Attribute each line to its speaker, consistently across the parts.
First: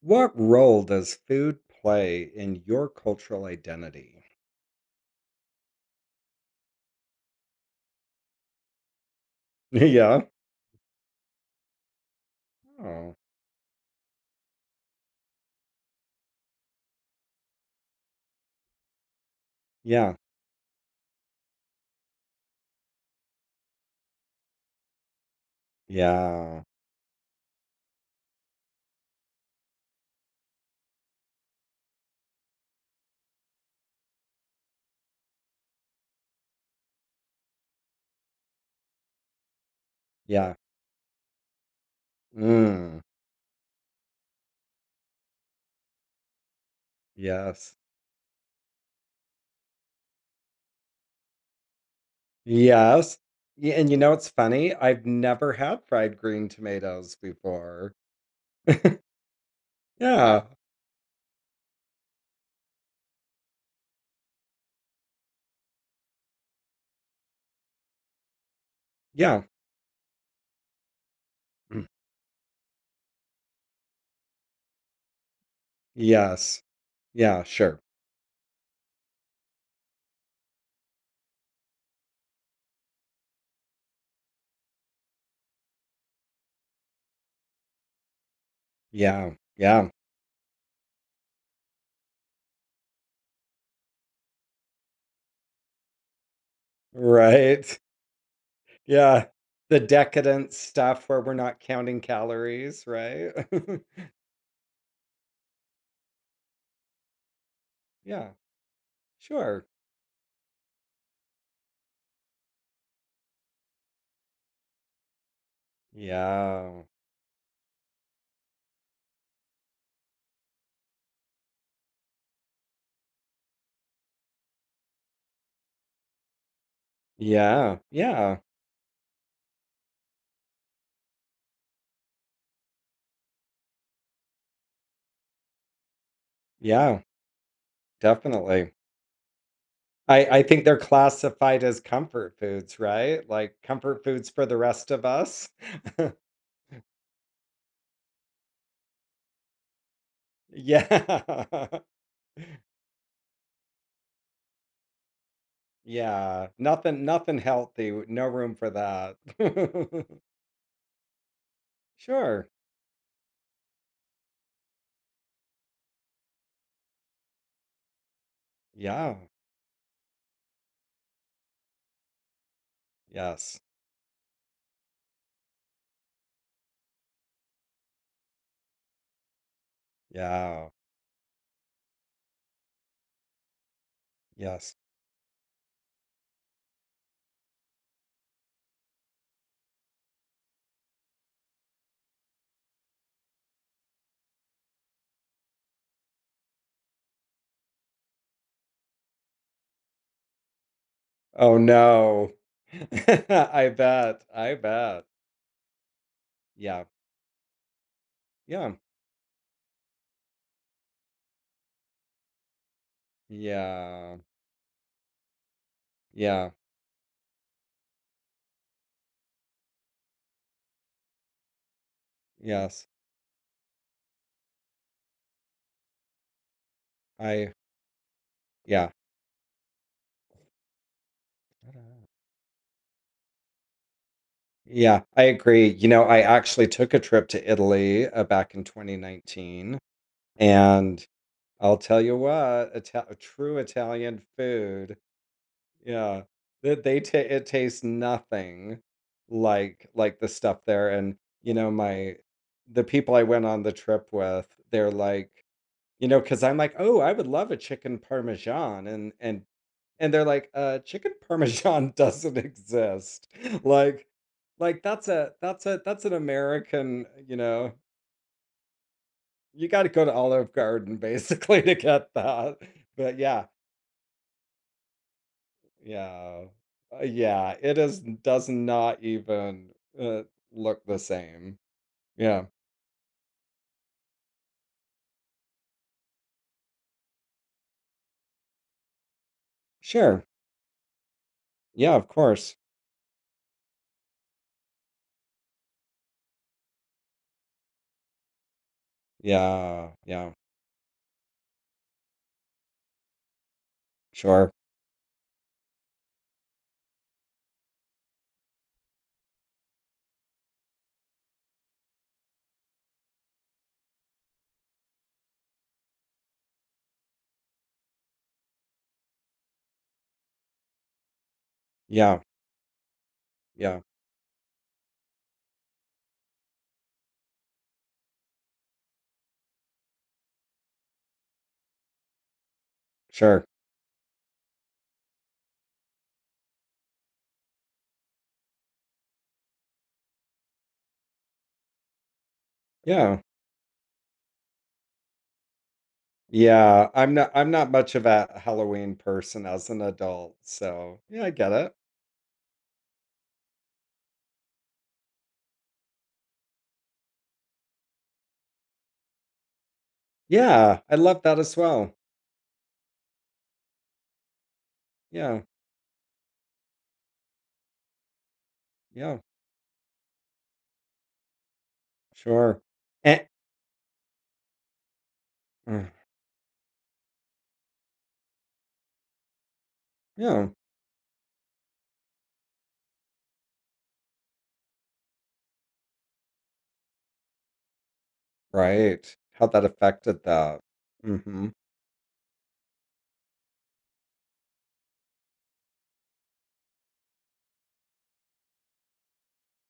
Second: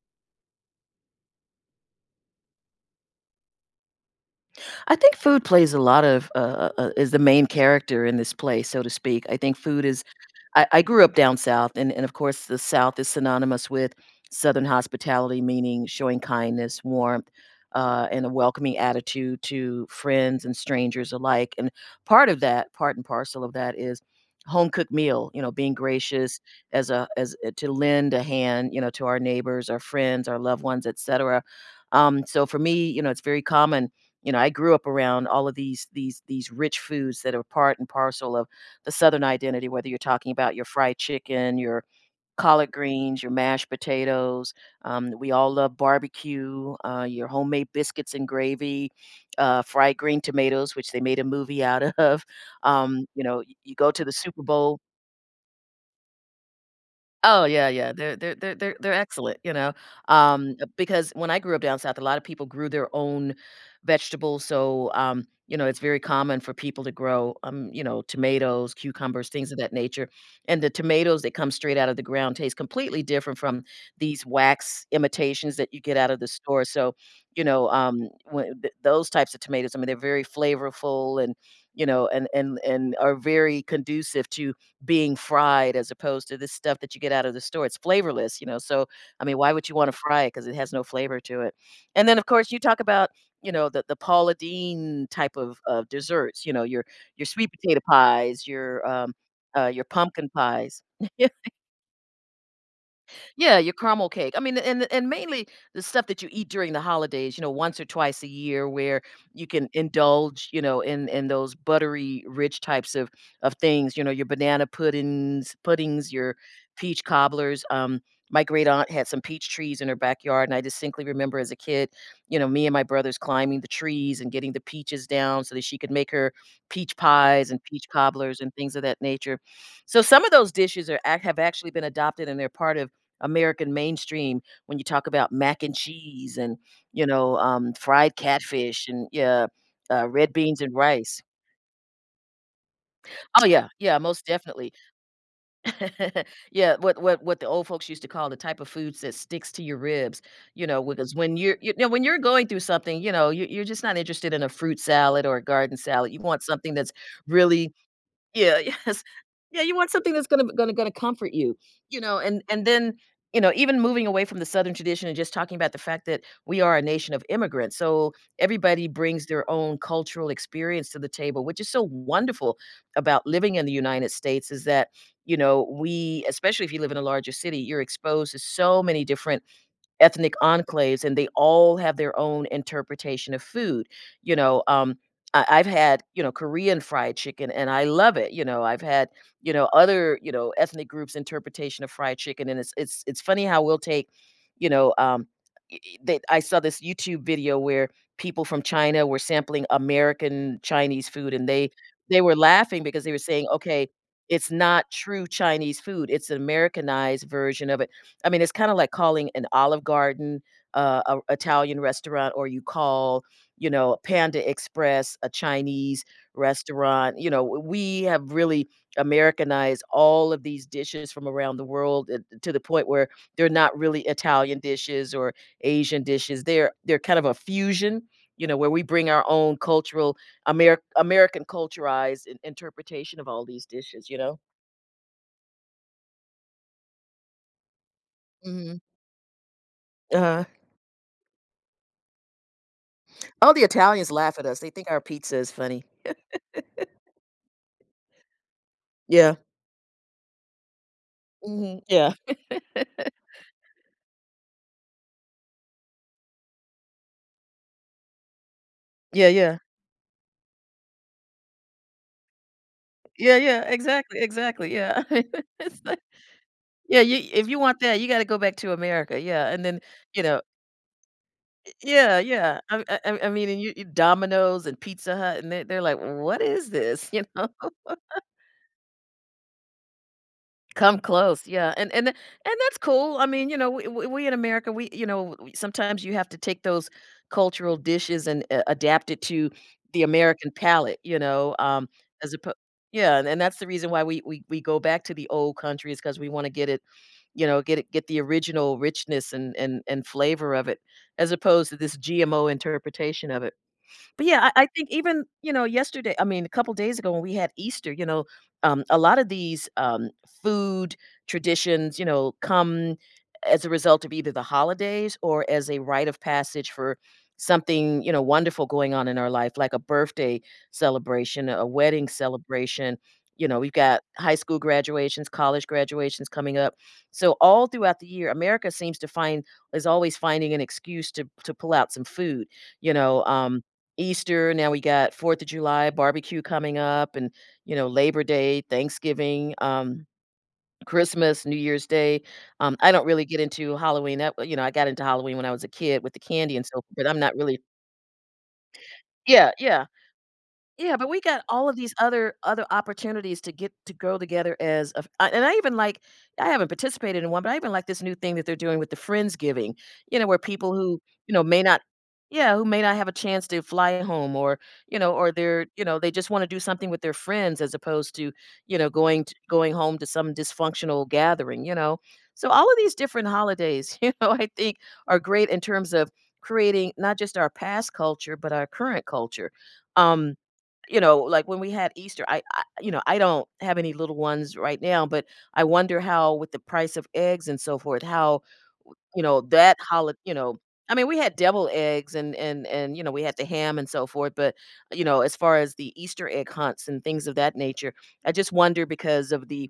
Speaker 1: What role does food play in your cultural identity?
Speaker 2: I think food plays a lot of is the main character in this play, so to speak. I think food is
Speaker 1: Yeah.
Speaker 2: I grew up down south, and of course, the South is
Speaker 1: Oh,
Speaker 2: synonymous with Southern hospitality, meaning showing kindness, warmth, and a welcoming attitude to
Speaker 1: yeah.
Speaker 2: friends and strangers alike. And part of that, part and parcel of that, is home cooked meal. Being gracious
Speaker 1: Yeah.
Speaker 2: as a as to lend a hand, to our neighbors, our friends, our loved ones, etc. So for me, it's very common. I grew up around all of these rich foods that are part and parcel of the Southern identity, whether you're talking
Speaker 1: Yeah.
Speaker 2: about your fried chicken, your collard
Speaker 1: Mm.
Speaker 2: greens, your mashed potatoes. We all love barbecue, your homemade
Speaker 1: Yes.
Speaker 2: biscuits and gravy, fried green tomatoes, which they made a movie out of.
Speaker 1: Yes.
Speaker 2: You
Speaker 1: Yeah,
Speaker 2: go
Speaker 1: and you
Speaker 2: to
Speaker 1: know
Speaker 2: the
Speaker 1: what's
Speaker 2: Super
Speaker 1: funny?
Speaker 2: Bowl.
Speaker 1: I've never had fried green tomatoes
Speaker 2: Oh, yeah, yeah,
Speaker 1: before.
Speaker 2: they're they're they're they're they're excellent,
Speaker 1: Yeah.
Speaker 2: because when I grew up down south, a lot of people grew their own vegetables, so, it's very common for people to grow, tomatoes, cucumbers,
Speaker 1: Yeah.
Speaker 2: things of that nature, and the tomatoes that come straight
Speaker 1: Mm.
Speaker 2: out of the ground taste completely different from these wax imitations that you get out of the
Speaker 1: Yes.
Speaker 2: store, so,
Speaker 1: Yeah, sure.
Speaker 2: when th those types of tomatoes, I mean, they're very flavorful and, and are very conducive to being fried as opposed to this stuff that you get out of the store. It's flavorless, so, I
Speaker 1: Yeah.
Speaker 2: mean, why would you
Speaker 1: Yeah.
Speaker 2: wanna fry it? Because it has no flavor to it? And then, of course, you talk about, the Paula Deen type of desserts, your sweet
Speaker 1: Right.
Speaker 2: potato pies,
Speaker 1: Yeah. The
Speaker 2: your pumpkin
Speaker 1: decadent
Speaker 2: pies.
Speaker 1: stuff where we're not counting calories, right?
Speaker 2: Yeah, your caramel cake. I mean, and mainly the stuff that you eat during the holidays, once or twice a
Speaker 1: Yeah.
Speaker 2: year where you
Speaker 1: Sure.
Speaker 2: can indulge, in those buttery rich types of things, your banana puddings, your
Speaker 1: Yeah.
Speaker 2: peach cobblers. My great aunt had some peach trees in her backyard, and I distinctly remember as a kid, me and my brothers climbing the trees and getting the peaches down so that she could make her peach pies and
Speaker 1: Yeah,
Speaker 2: peach
Speaker 1: yeah,
Speaker 2: cobblers and things of that nature. So some of those dishes are have actually been adopted, and they're part of American mainstream when you talk about mac and cheese and,
Speaker 1: yeah,
Speaker 2: fried
Speaker 1: definitely.
Speaker 2: catfish and yeah,
Speaker 1: I,
Speaker 2: red
Speaker 1: I
Speaker 2: beans
Speaker 1: think
Speaker 2: and
Speaker 1: they're
Speaker 2: rice.
Speaker 1: classified as comfort foods, right?
Speaker 2: Oh,
Speaker 1: Like
Speaker 2: yeah, yeah,
Speaker 1: comfort
Speaker 2: most
Speaker 1: foods for the
Speaker 2: definitely.
Speaker 1: rest of us.
Speaker 2: Yeah, what the old folks used to call the type of foods that sticks to your ribs, because when
Speaker 1: Yeah.
Speaker 2: when you're going through something, you're just not interested in a fruit salad or a garden salad. You want
Speaker 1: Yeah.
Speaker 2: something that's
Speaker 1: Nothing
Speaker 2: really
Speaker 1: healthy. No room
Speaker 2: Yeah,
Speaker 1: for
Speaker 2: yes.
Speaker 1: that.
Speaker 2: Yeah, you want something that's gonna comfort you, and
Speaker 1: Sure.
Speaker 2: even moving away from the Southern tradition and just talking about the fact that we are a nation of immigrants, so everybody
Speaker 1: Yeah.
Speaker 2: brings their own cultural experience to the table, which is so wonderful about living
Speaker 1: Yes.
Speaker 2: in the United States is that, we especially if you live in a larger city, you're exposed to so many different ethnic
Speaker 1: Yeah.
Speaker 2: enclaves, and they all have their own interpretation of food, you know,
Speaker 1: Yes.
Speaker 2: um, I've had, Korean fried chicken, and I love it, I've had, other, ethnic groups' interpretation of fried chicken, and it's it's funny how we'll take, you know, um, I saw this YouTube video where people from China were sampling American Chinese food, and
Speaker 1: Oh
Speaker 2: they
Speaker 1: no.
Speaker 2: were laughing because they were saying,
Speaker 1: I
Speaker 2: "Okay,
Speaker 1: bet.
Speaker 2: it's
Speaker 1: I
Speaker 2: not
Speaker 1: bet.
Speaker 2: true Chinese food, it's an
Speaker 1: Yeah.
Speaker 2: Americanized version of it." I mean, it's
Speaker 1: Yeah.
Speaker 2: kinda like calling an Olive Garden, a Italian restaurant, or you call,
Speaker 1: Yeah.
Speaker 2: Panda Express a Chinese
Speaker 1: Yeah.
Speaker 2: restaurant, you know, w we have really Americanized all of these dishes from around the world, to the
Speaker 1: Yes.
Speaker 2: point where they're not really Italian dishes or Asian dishes, they're kind of a
Speaker 1: I
Speaker 2: fusion, where we
Speaker 1: yeah.
Speaker 2: bring our own cultural Ameri American
Speaker 1: Ta-da.
Speaker 2: culturized in interpretation of all these dishes, you know?
Speaker 1: Yeah, I agree. You know, I actually took a trip to Italy back in
Speaker 2: Mhm.
Speaker 1: 2019,
Speaker 2: Uh-huh.
Speaker 1: and I'll tell you what,
Speaker 2: All
Speaker 1: true
Speaker 2: the Italians
Speaker 1: Italian
Speaker 2: laugh at us. They think
Speaker 1: food,
Speaker 2: our pizza is funny.
Speaker 1: yeah, that they ta it tastes nothing
Speaker 2: Yeah.
Speaker 1: like the stuff there. And you know,
Speaker 2: Mhm. Yeah.
Speaker 1: my the people I went on the trip with, they're like. You know, because 'cause I'm like, "Oh, I would love a chicken parmesan," and
Speaker 2: Yeah,
Speaker 1: and
Speaker 2: yeah.
Speaker 1: and they're like, " chicken parmesan doesn't exist."
Speaker 2: Yeah, yeah.
Speaker 1: Like
Speaker 2: Exactly, exactly.
Speaker 1: like,
Speaker 2: Yeah.
Speaker 1: that's a that's a
Speaker 2: It's like
Speaker 1: that's an
Speaker 2: yeah,
Speaker 1: American,
Speaker 2: you
Speaker 1: you
Speaker 2: if you
Speaker 1: know,
Speaker 2: want that, you gotta go back to America. Yeah, and
Speaker 1: you
Speaker 2: then,
Speaker 1: gotta go to
Speaker 2: you know
Speaker 1: Olive Garden basically to get
Speaker 2: yeah,
Speaker 1: that.
Speaker 2: yeah. I I I
Speaker 1: But
Speaker 2: I
Speaker 1: yeah,
Speaker 2: mean, and you Domino's and Pizza Hut, and they're like, "What
Speaker 1: yeah,
Speaker 2: is this?" You know?
Speaker 1: yeah, it is does not even, uh, look
Speaker 2: Come
Speaker 1: the
Speaker 2: close,
Speaker 1: same.
Speaker 2: yeah, and th
Speaker 1: Yeah.
Speaker 2: and that's cool, I mean, we in America, we we sometimes you have to take those cultural dishes and a adapt it to the
Speaker 1: Sure.
Speaker 2: American palate,
Speaker 1: Yeah, of
Speaker 2: as oppo
Speaker 1: course.
Speaker 2: Yeah, and that's the reason why we go back to the old countries because we wanna get it, get it get the original richness and and
Speaker 1: Yeah,
Speaker 2: and
Speaker 1: yeah,
Speaker 2: flavor of it, as opposed to this GMO interpretation of it. But yeah,
Speaker 1: sure.
Speaker 2: I think even you know yesterday, I mean a couple days ago when we had Easter, a lot of these food traditions, come as a result of either the holidays or as a rite of passage for something you know wonderful going on in our life, like a birthday celebration, a wedding
Speaker 1: Yeah,
Speaker 2: celebration. You know, we've
Speaker 1: yeah,
Speaker 2: got high school graduations, college graduations coming up. So all throughout the year, America seems to find is always finding an excuse to pull out some food. You know,
Speaker 1: sure.
Speaker 2: um, Easter, now we got 4th of July barbecue coming up and, Labor Day, Thanksgiving, Christmas, New Year's Day. I don't
Speaker 1: Yeah.
Speaker 2: really get into Halloween. That, I got into Halloween when I was a kid with the candy and so forth,
Speaker 1: Yeah,
Speaker 2: but I'm not
Speaker 1: I'm
Speaker 2: really
Speaker 1: not much of a Halloween person
Speaker 2: Yeah,
Speaker 1: as an
Speaker 2: yeah.
Speaker 1: adult,
Speaker 2: Yeah,
Speaker 1: so
Speaker 2: but we
Speaker 1: yeah, I
Speaker 2: got
Speaker 1: get
Speaker 2: all
Speaker 1: it.
Speaker 2: of these other opportunities to get to grow together as a f and I even like I haven't participated in one, but I even like this new thing that they're doing with the Friendsgiving, where people
Speaker 1: Yeah, I
Speaker 2: who,
Speaker 1: love that as
Speaker 2: may not
Speaker 1: well.
Speaker 2: yeah, who may not have a chance to fly home or, or
Speaker 1: Yeah,
Speaker 2: they're, they just wanna do something with their friends as opposed to,
Speaker 1: yeah,
Speaker 2: going t going home to some dysfunctional gathering, you know? So
Speaker 1: sure.
Speaker 2: all of these
Speaker 1: And
Speaker 2: different holidays, you know, I think are great in terms of creating not just our past culture, but our current culture. Um
Speaker 1: yeah,
Speaker 2: you know, like when we had Easter, I you know, I don't have any little ones right now, but I wonder how with the price of eggs and so forth, how
Speaker 1: right. How that
Speaker 2: that holiday,
Speaker 1: affected that.
Speaker 2: I mean, we had
Speaker 1: Hmm.
Speaker 2: devil eggs and and you know, we had the ham and so forth, but as far as the Easter egg hunts and things of that nature, I just wonder because of the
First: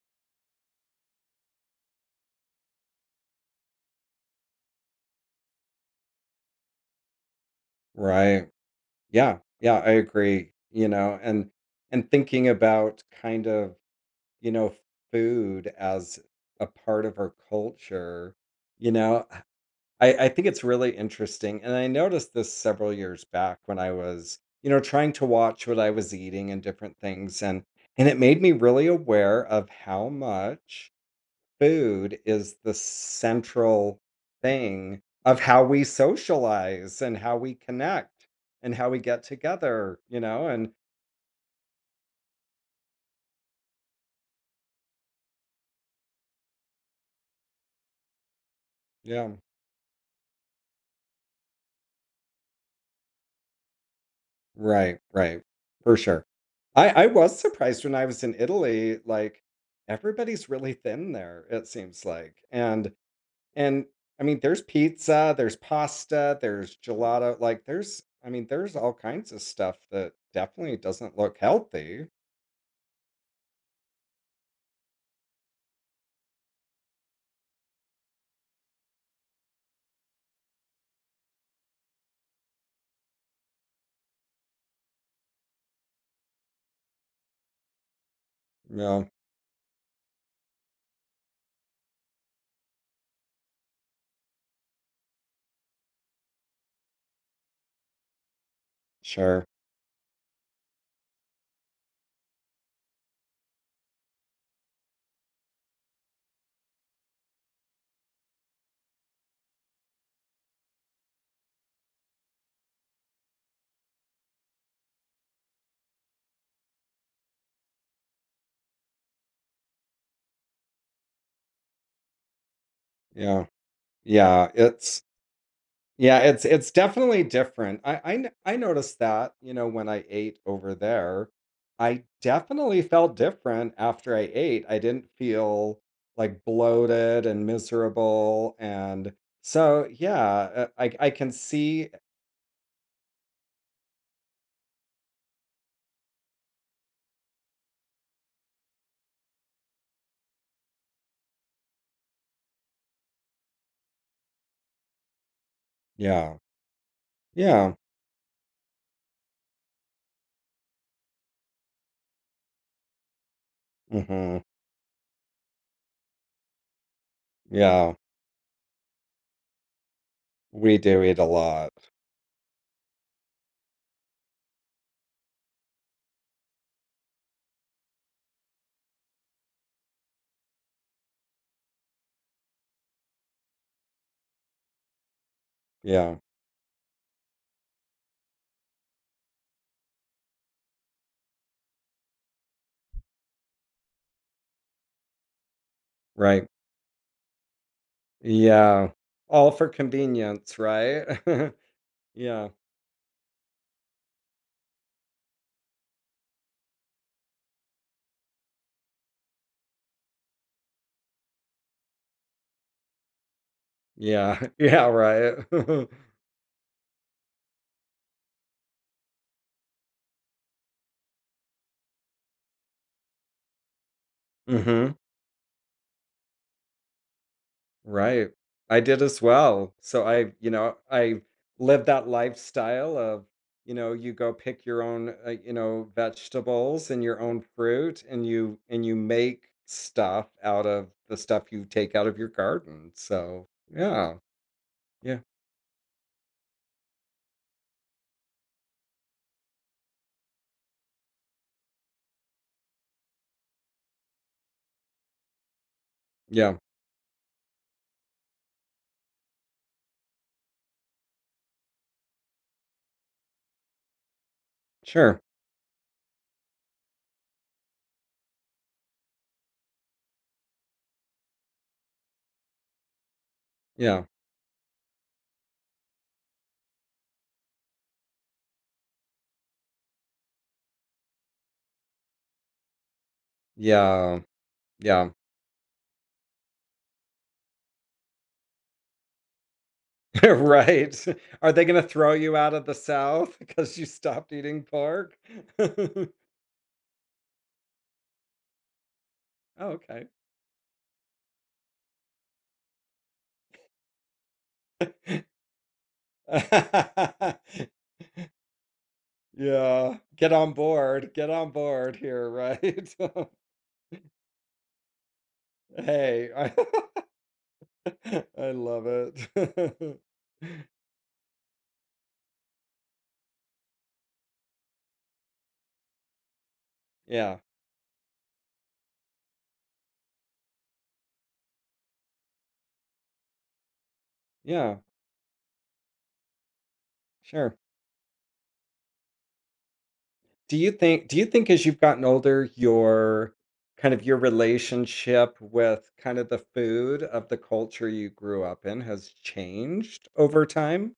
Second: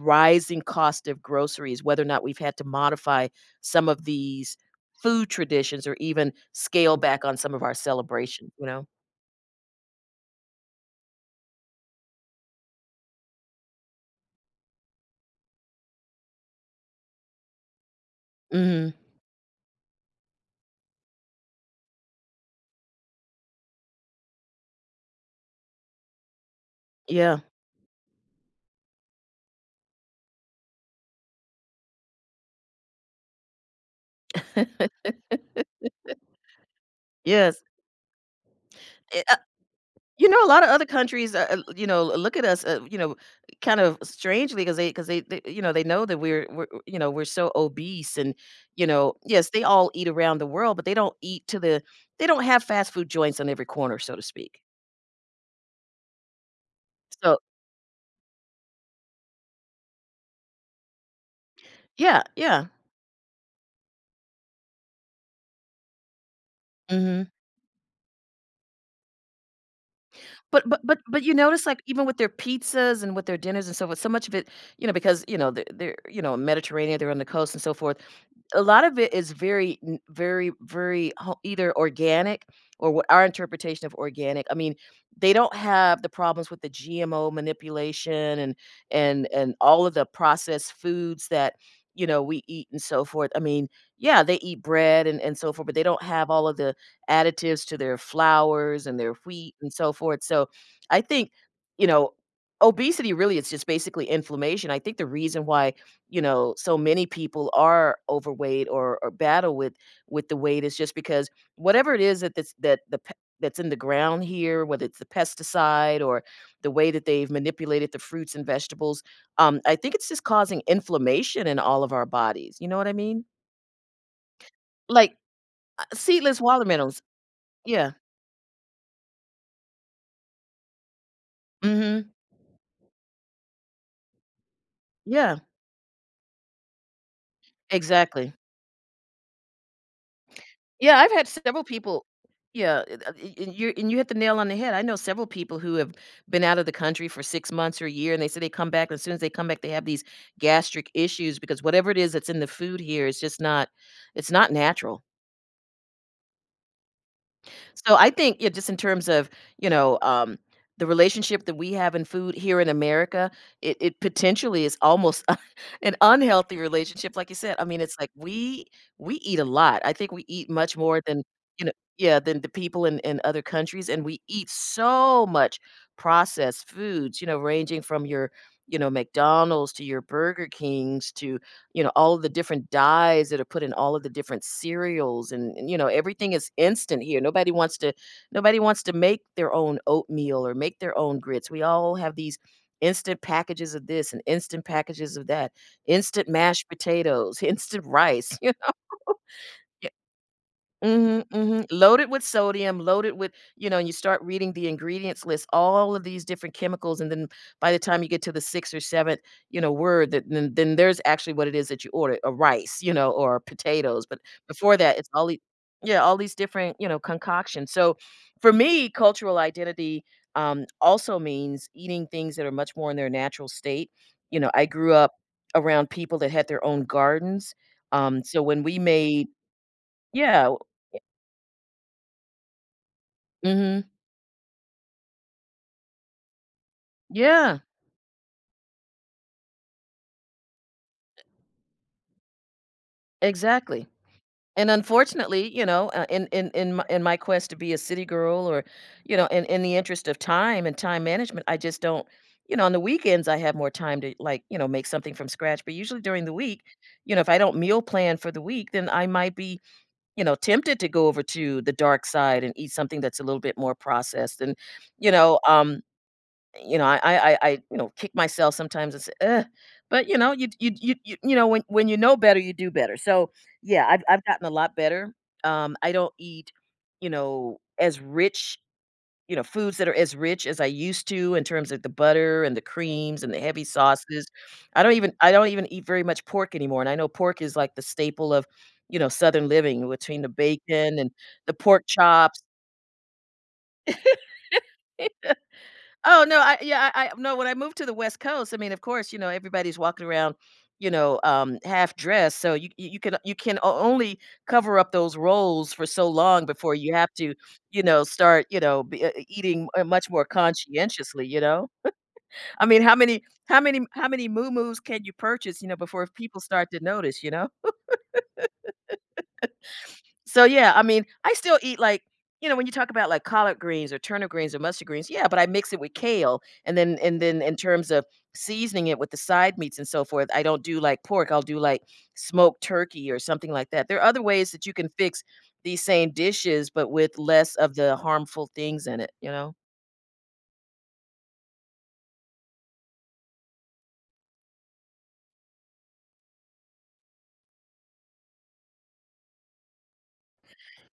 Speaker 2: rising cost of groceries whether or not we've had to modify some of these food traditions or even scale back on some of our celebrations,
Speaker 1: Right.
Speaker 2: you know?
Speaker 1: Yeah, yeah, I agree. You know, and thinking about kind of, you know, food as a part of our culture, you
Speaker 2: Mhm.
Speaker 1: know, I think it's really interesting, and I noticed this several years back when I was, you know, trying to watch what I was eating and different
Speaker 2: Yeah.
Speaker 1: things, and it made me really aware of how much food is the central thing of how we socialize and how we
Speaker 2: Yes.
Speaker 1: connect and how we
Speaker 2: Eh,
Speaker 1: get
Speaker 2: uh,
Speaker 1: together, you
Speaker 2: you know, a
Speaker 1: know,
Speaker 2: lot of
Speaker 1: and
Speaker 2: other countries, you know, look at us, you know, kind of strangely 'cause because they you know, they know that you know, we're so obese and, you know
Speaker 1: yeah,
Speaker 2: yes, they all eat around the world, but they don't eat to the they don't have fast food joints on every corner, so to speak.
Speaker 1: right, right, for sure. I
Speaker 2: So
Speaker 1: was surprised when I was in Italy, like everybody's really thin there, it seems
Speaker 2: yeah,
Speaker 1: like,
Speaker 2: yeah.
Speaker 1: and I mean, there's pizza, there's pasta, there's
Speaker 2: Mhm.
Speaker 1: gelato. Like, there's, I mean, there's all kinds of stuff that
Speaker 2: But
Speaker 1: definitely
Speaker 2: but but
Speaker 1: doesn't
Speaker 2: but you
Speaker 1: look
Speaker 2: notice, like, even
Speaker 1: healthy.
Speaker 2: with their pizzas and with their dinners and so forth, so much of it, because, you know, Mediterranean, they're on the coast and so forth. A lot of it is very, very ho either organic or what our interpretation of organic I mean, they don't have the problems with the GMO manipulation and
Speaker 1: Yeah,
Speaker 2: and all of the processed foods that, we eat and so forth. I mean, yeah, they eat bread and so forth, but they don't have all of the additives to their flours and their
Speaker 1: sure.
Speaker 2: wheat and so forth. So I think, you know, obesity really is just basically inflammation. I think the reason why, so many people are overweight or battle with the weight is just because whatever it is that this, that the pe- that's in the ground here, whether it's the pesticide or the way that they've manipulated the fruits and vegetables, I think it's just causing inflammation in all of our bodies. You know what I mean?
Speaker 1: Yeah, yeah. It's
Speaker 2: Like
Speaker 1: yeah,
Speaker 2: seedless
Speaker 1: it's
Speaker 2: watermelons.
Speaker 1: definitely different.
Speaker 2: Yeah.
Speaker 1: I noticed that you know when I ate over there, I
Speaker 2: hmm
Speaker 1: definitely felt different after I ate. I didn't
Speaker 2: Yeah.
Speaker 1: feel like bloated and
Speaker 2: Exactly.
Speaker 1: miserable, and so yeah,
Speaker 2: Yeah,
Speaker 1: I
Speaker 2: I've had
Speaker 1: can
Speaker 2: several
Speaker 1: see.
Speaker 2: people Yeah, and you hit the nail on the head. I know several people who have been out of the country for 6 months or a year, and they say they come back, and as soon as they come back, they have these gastric issues because whatever it is that's in the food here is just not it's not natural.
Speaker 1: Yeah, yeah.
Speaker 2: So I think, yeah, just in terms of, you know, um, the relationship that we have in food here in America, it
Speaker 1: Mhm.
Speaker 2: potentially is almost an unhealthy relationship. Like you said, I mean,
Speaker 1: Yeah,
Speaker 2: it's like we eat a lot. I think we eat much
Speaker 1: we
Speaker 2: more
Speaker 1: do eat
Speaker 2: than
Speaker 1: a
Speaker 2: you know,
Speaker 1: lot.
Speaker 2: yeah, than the people in other countries, and we eat so much processed foods. You know, ranging from your McDonald's to your Burger Kings to all of the different dyes that are put in all of the different cereals you know,
Speaker 1: Yeah,
Speaker 2: everything is instant here. Nobody wants to make their own oatmeal or make their own grits. We all have these instant packages of this and instant packages of that, instant
Speaker 1: right.
Speaker 2: mashed potatoes, instant rice, you
Speaker 1: Yeah,
Speaker 2: know.
Speaker 1: all for convenience, right?
Speaker 2: Mhm, mhm. Loaded with
Speaker 1: Yeah,
Speaker 2: sodium, loaded with and you start reading the ingredients list, all of these different chemicals, and then by the time you get to the 6th or 7th, word that then there's actually what it is that you ordered, a rice, you know, or potatoes, but
Speaker 1: yeah,
Speaker 2: before
Speaker 1: yeah,
Speaker 2: that, it's all
Speaker 1: right.
Speaker 2: the yeah, all these different, you know, concoctions. So, for me, cultural identity, also means eating things that are much more in their natural state. You know, I grew
Speaker 1: Mhm,
Speaker 2: up around people that had their own gardens,
Speaker 1: right.
Speaker 2: so when we
Speaker 1: I did as
Speaker 2: made
Speaker 1: well. So I,
Speaker 2: Yeah,
Speaker 1: you know, I lived that lifestyle of, you
Speaker 2: mhm.
Speaker 1: know, you go pick your own, you know, vegetables and your own
Speaker 2: Yeah,
Speaker 1: fruit, and you make stuff out of the stuff you take out of your garden. So
Speaker 2: exactly.
Speaker 1: yeah,
Speaker 2: And
Speaker 1: yeah,
Speaker 2: unfortunately, you know, in my, in my quest to be a city girl, or in the interest of time and time management, I just don't. You know, on the weekends I have more time to like make something from scratch. But usually during the
Speaker 1: yeah,
Speaker 2: week, you know, if I don't meal plan for the week, then I might be tempted to go over to the dark side and eat something that's a little bit more processed and you
Speaker 1: sure.
Speaker 2: know um You know, I kick myself sometimes and say, "Ugh," but, you know, when you know better, you do better. So, yeah, I've
Speaker 1: Yeah.
Speaker 2: I've gotten a lot better. I don't eat, you know, as rich you know, foods that are as rich as I used to in terms of the butter and the creams and the heavy
Speaker 1: Yeah.
Speaker 2: sauces.
Speaker 1: Yeah.
Speaker 2: I don't even eat very much pork anymore, and I know pork is like the staple of, you know, Southern living between the bacon
Speaker 1: Right.
Speaker 2: and
Speaker 1: Are
Speaker 2: the
Speaker 1: they gonna
Speaker 2: pork
Speaker 1: throw you
Speaker 2: chops.
Speaker 1: out of the South because you stopped eating pork?
Speaker 2: Oh, no, I yeah, I no, when I moved to the West Coast, I mean, of course, you know,
Speaker 1: Oh,
Speaker 2: everybody's walking
Speaker 1: okay.
Speaker 2: around, half dressed, so you you can o only cover up those roles for so long before you have to, you know, start, you know, be, e, eating,
Speaker 1: Yeah.
Speaker 2: much more
Speaker 1: Get on board.
Speaker 2: conscientiously,
Speaker 1: Get
Speaker 2: you
Speaker 1: on
Speaker 2: know?
Speaker 1: board here, right?
Speaker 2: I mean, how many how many how many muumuus can you purchase, you know, before
Speaker 1: Hey,
Speaker 2: people
Speaker 1: I
Speaker 2: start to notice, you know?
Speaker 1: I love it.
Speaker 2: So yeah, I mean, I still eat like when you talk about like collard greens or turnip greens or mustard greens, yeah, but I mix it with kale, and then and
Speaker 1: Yeah.
Speaker 2: then in terms of seasoning it with the side meats and so forth, I don't do like pork. I'll do like smoked turkey or something like that. There are other ways that you
Speaker 1: Yeah.
Speaker 2: can fix these same dishes, but with less
Speaker 1: Sure.
Speaker 2: of the harmful things in it. You know.
Speaker 1: Do you think as you've gotten older, your kind of your relationship with kind of the food of the culture you grew up in has changed over time?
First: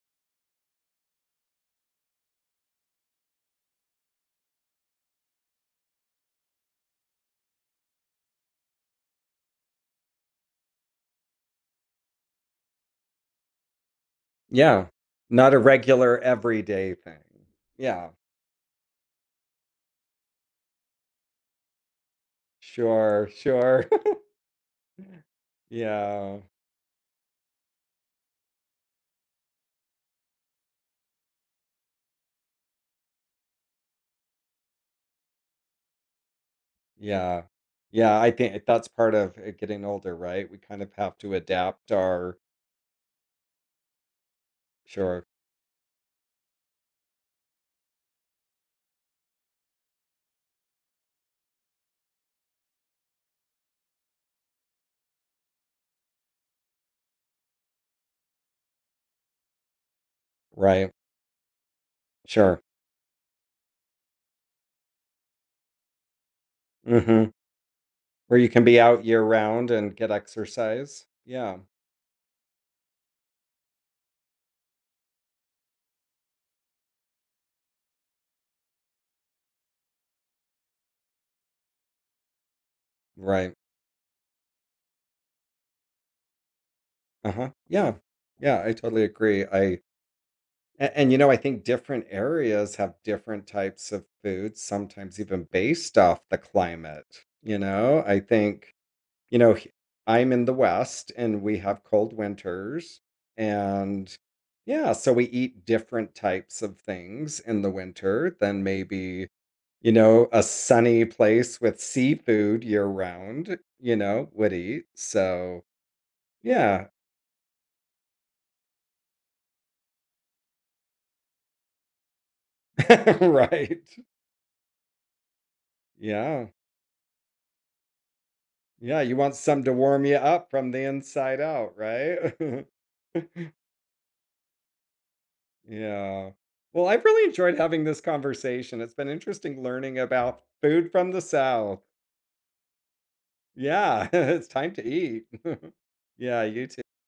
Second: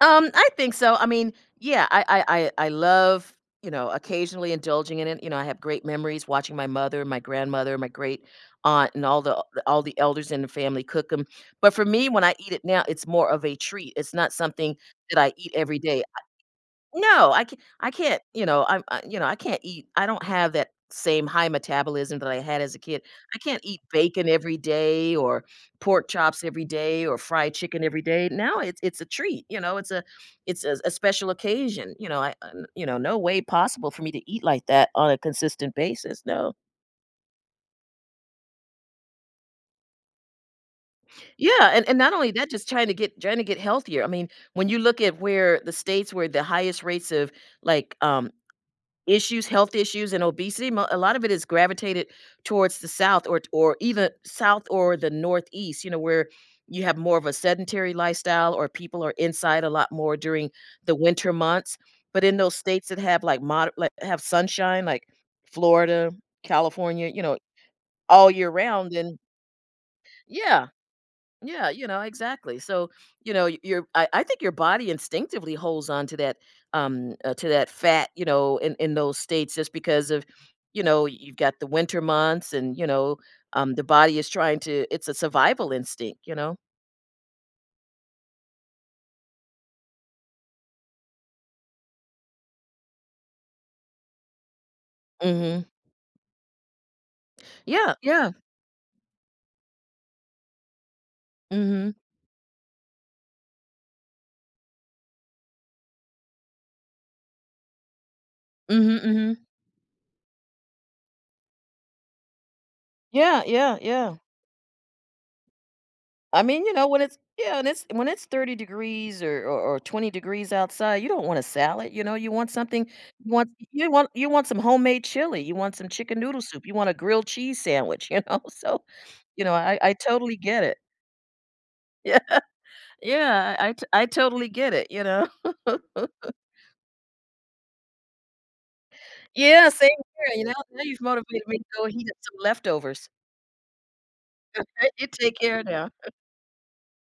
Speaker 2: I think so. I mean, yeah, I love, you know, occasionally indulging in it. You know, I have great memories watching my mother, my grandmother, my great aunt, and all the elders in the family cook them. But for me, when I eat it now, it's more of a treat. It's not something
Speaker 1: Yeah.
Speaker 2: that I eat
Speaker 1: Not a
Speaker 2: every day.
Speaker 1: regular everyday thing.
Speaker 2: No, I
Speaker 1: Yeah.
Speaker 2: can't, you know, I can't eat I don't have that same high metabolism that I had as a kid.
Speaker 1: Sure,
Speaker 2: I can't eat
Speaker 1: sure.
Speaker 2: bacon every day or pork
Speaker 1: Yeah.
Speaker 2: chops every day or fried chicken every day. Now it's a treat, you know, it's a special occasion, you know, you know, no way possible for me to eat like that on a consistent basis. No.
Speaker 1: Yeah. Yeah, I think that's part of it getting older, right? We kind of have to
Speaker 2: Yeah,
Speaker 1: adapt
Speaker 2: and not only
Speaker 1: our
Speaker 2: that, just trying to get healthier. I mean, when you look at
Speaker 1: sure,
Speaker 2: where the highest rates of like um issues, health issues, and obesity, mo a lot of it is gravitated towards the South or even South or the Northeast, you know, where you have more of a sedentary lifestyle or people are inside a lot more during
Speaker 1: right.
Speaker 2: the winter months, but in those
Speaker 1: Sure.
Speaker 2: states that have, like, have sunshine, like Florida, California, you
Speaker 1: Mhm.
Speaker 2: know, all
Speaker 1: Where you
Speaker 2: year
Speaker 1: can be
Speaker 2: round,
Speaker 1: out
Speaker 2: then
Speaker 1: year round and get
Speaker 2: yeah.
Speaker 1: exercise. Yeah.
Speaker 2: Yeah, you know, exactly. So, you know, y- your I think your body instinctively holds on to that fat, you know, in those states just because of, you know, you've got the winter months and, you know,
Speaker 1: Right.
Speaker 2: the body is trying to it's a survival instinct, you know.
Speaker 1: Uh-huh. Yeah. Yeah, I totally agree. And, you know, I think different areas have different types of foods, sometimes even
Speaker 2: Mhm.
Speaker 1: based off the climate. You
Speaker 2: Yeah,
Speaker 1: know, I
Speaker 2: yeah.
Speaker 1: think, you know, h- I'm in the West and we have
Speaker 2: Mhm.
Speaker 1: cold winters and yeah, so we eat different types of things in the winter than
Speaker 2: Mhm.
Speaker 1: maybe,
Speaker 2: Mhm.
Speaker 1: you know, a sunny place with seafood year
Speaker 2: Yeah,
Speaker 1: round,
Speaker 2: yeah,
Speaker 1: you
Speaker 2: yeah.
Speaker 1: know, would eat. So,
Speaker 2: I mean, you know,
Speaker 1: yeah.
Speaker 2: when it's yeah, and it's when it's 30 degrees or 20 degrees outside, you don't want a salad, you know, you want something you want
Speaker 1: Right.
Speaker 2: you want you want some homemade chili, you want some chicken noodle
Speaker 1: Yeah.
Speaker 2: soup, you want a grilled cheese sandwich, you know. So,
Speaker 1: Yeah, you want
Speaker 2: you know,
Speaker 1: some to
Speaker 2: I
Speaker 1: warm you
Speaker 2: totally
Speaker 1: up
Speaker 2: get
Speaker 1: from
Speaker 2: it.
Speaker 1: the inside out,
Speaker 2: Yeah.
Speaker 1: right?
Speaker 2: I totally get it, you know.
Speaker 1: Yeah. Well, I've really enjoyed having this conversation. It's been interesting
Speaker 2: Yeah, same
Speaker 1: learning
Speaker 2: here,
Speaker 1: about
Speaker 2: you know. Now
Speaker 1: food
Speaker 2: you've
Speaker 1: from the
Speaker 2: motivated me to
Speaker 1: South.
Speaker 2: go heat up some leftovers.
Speaker 1: Yeah, it's time to
Speaker 2: You
Speaker 1: eat.
Speaker 2: take care now.
Speaker 1: Yeah, you too.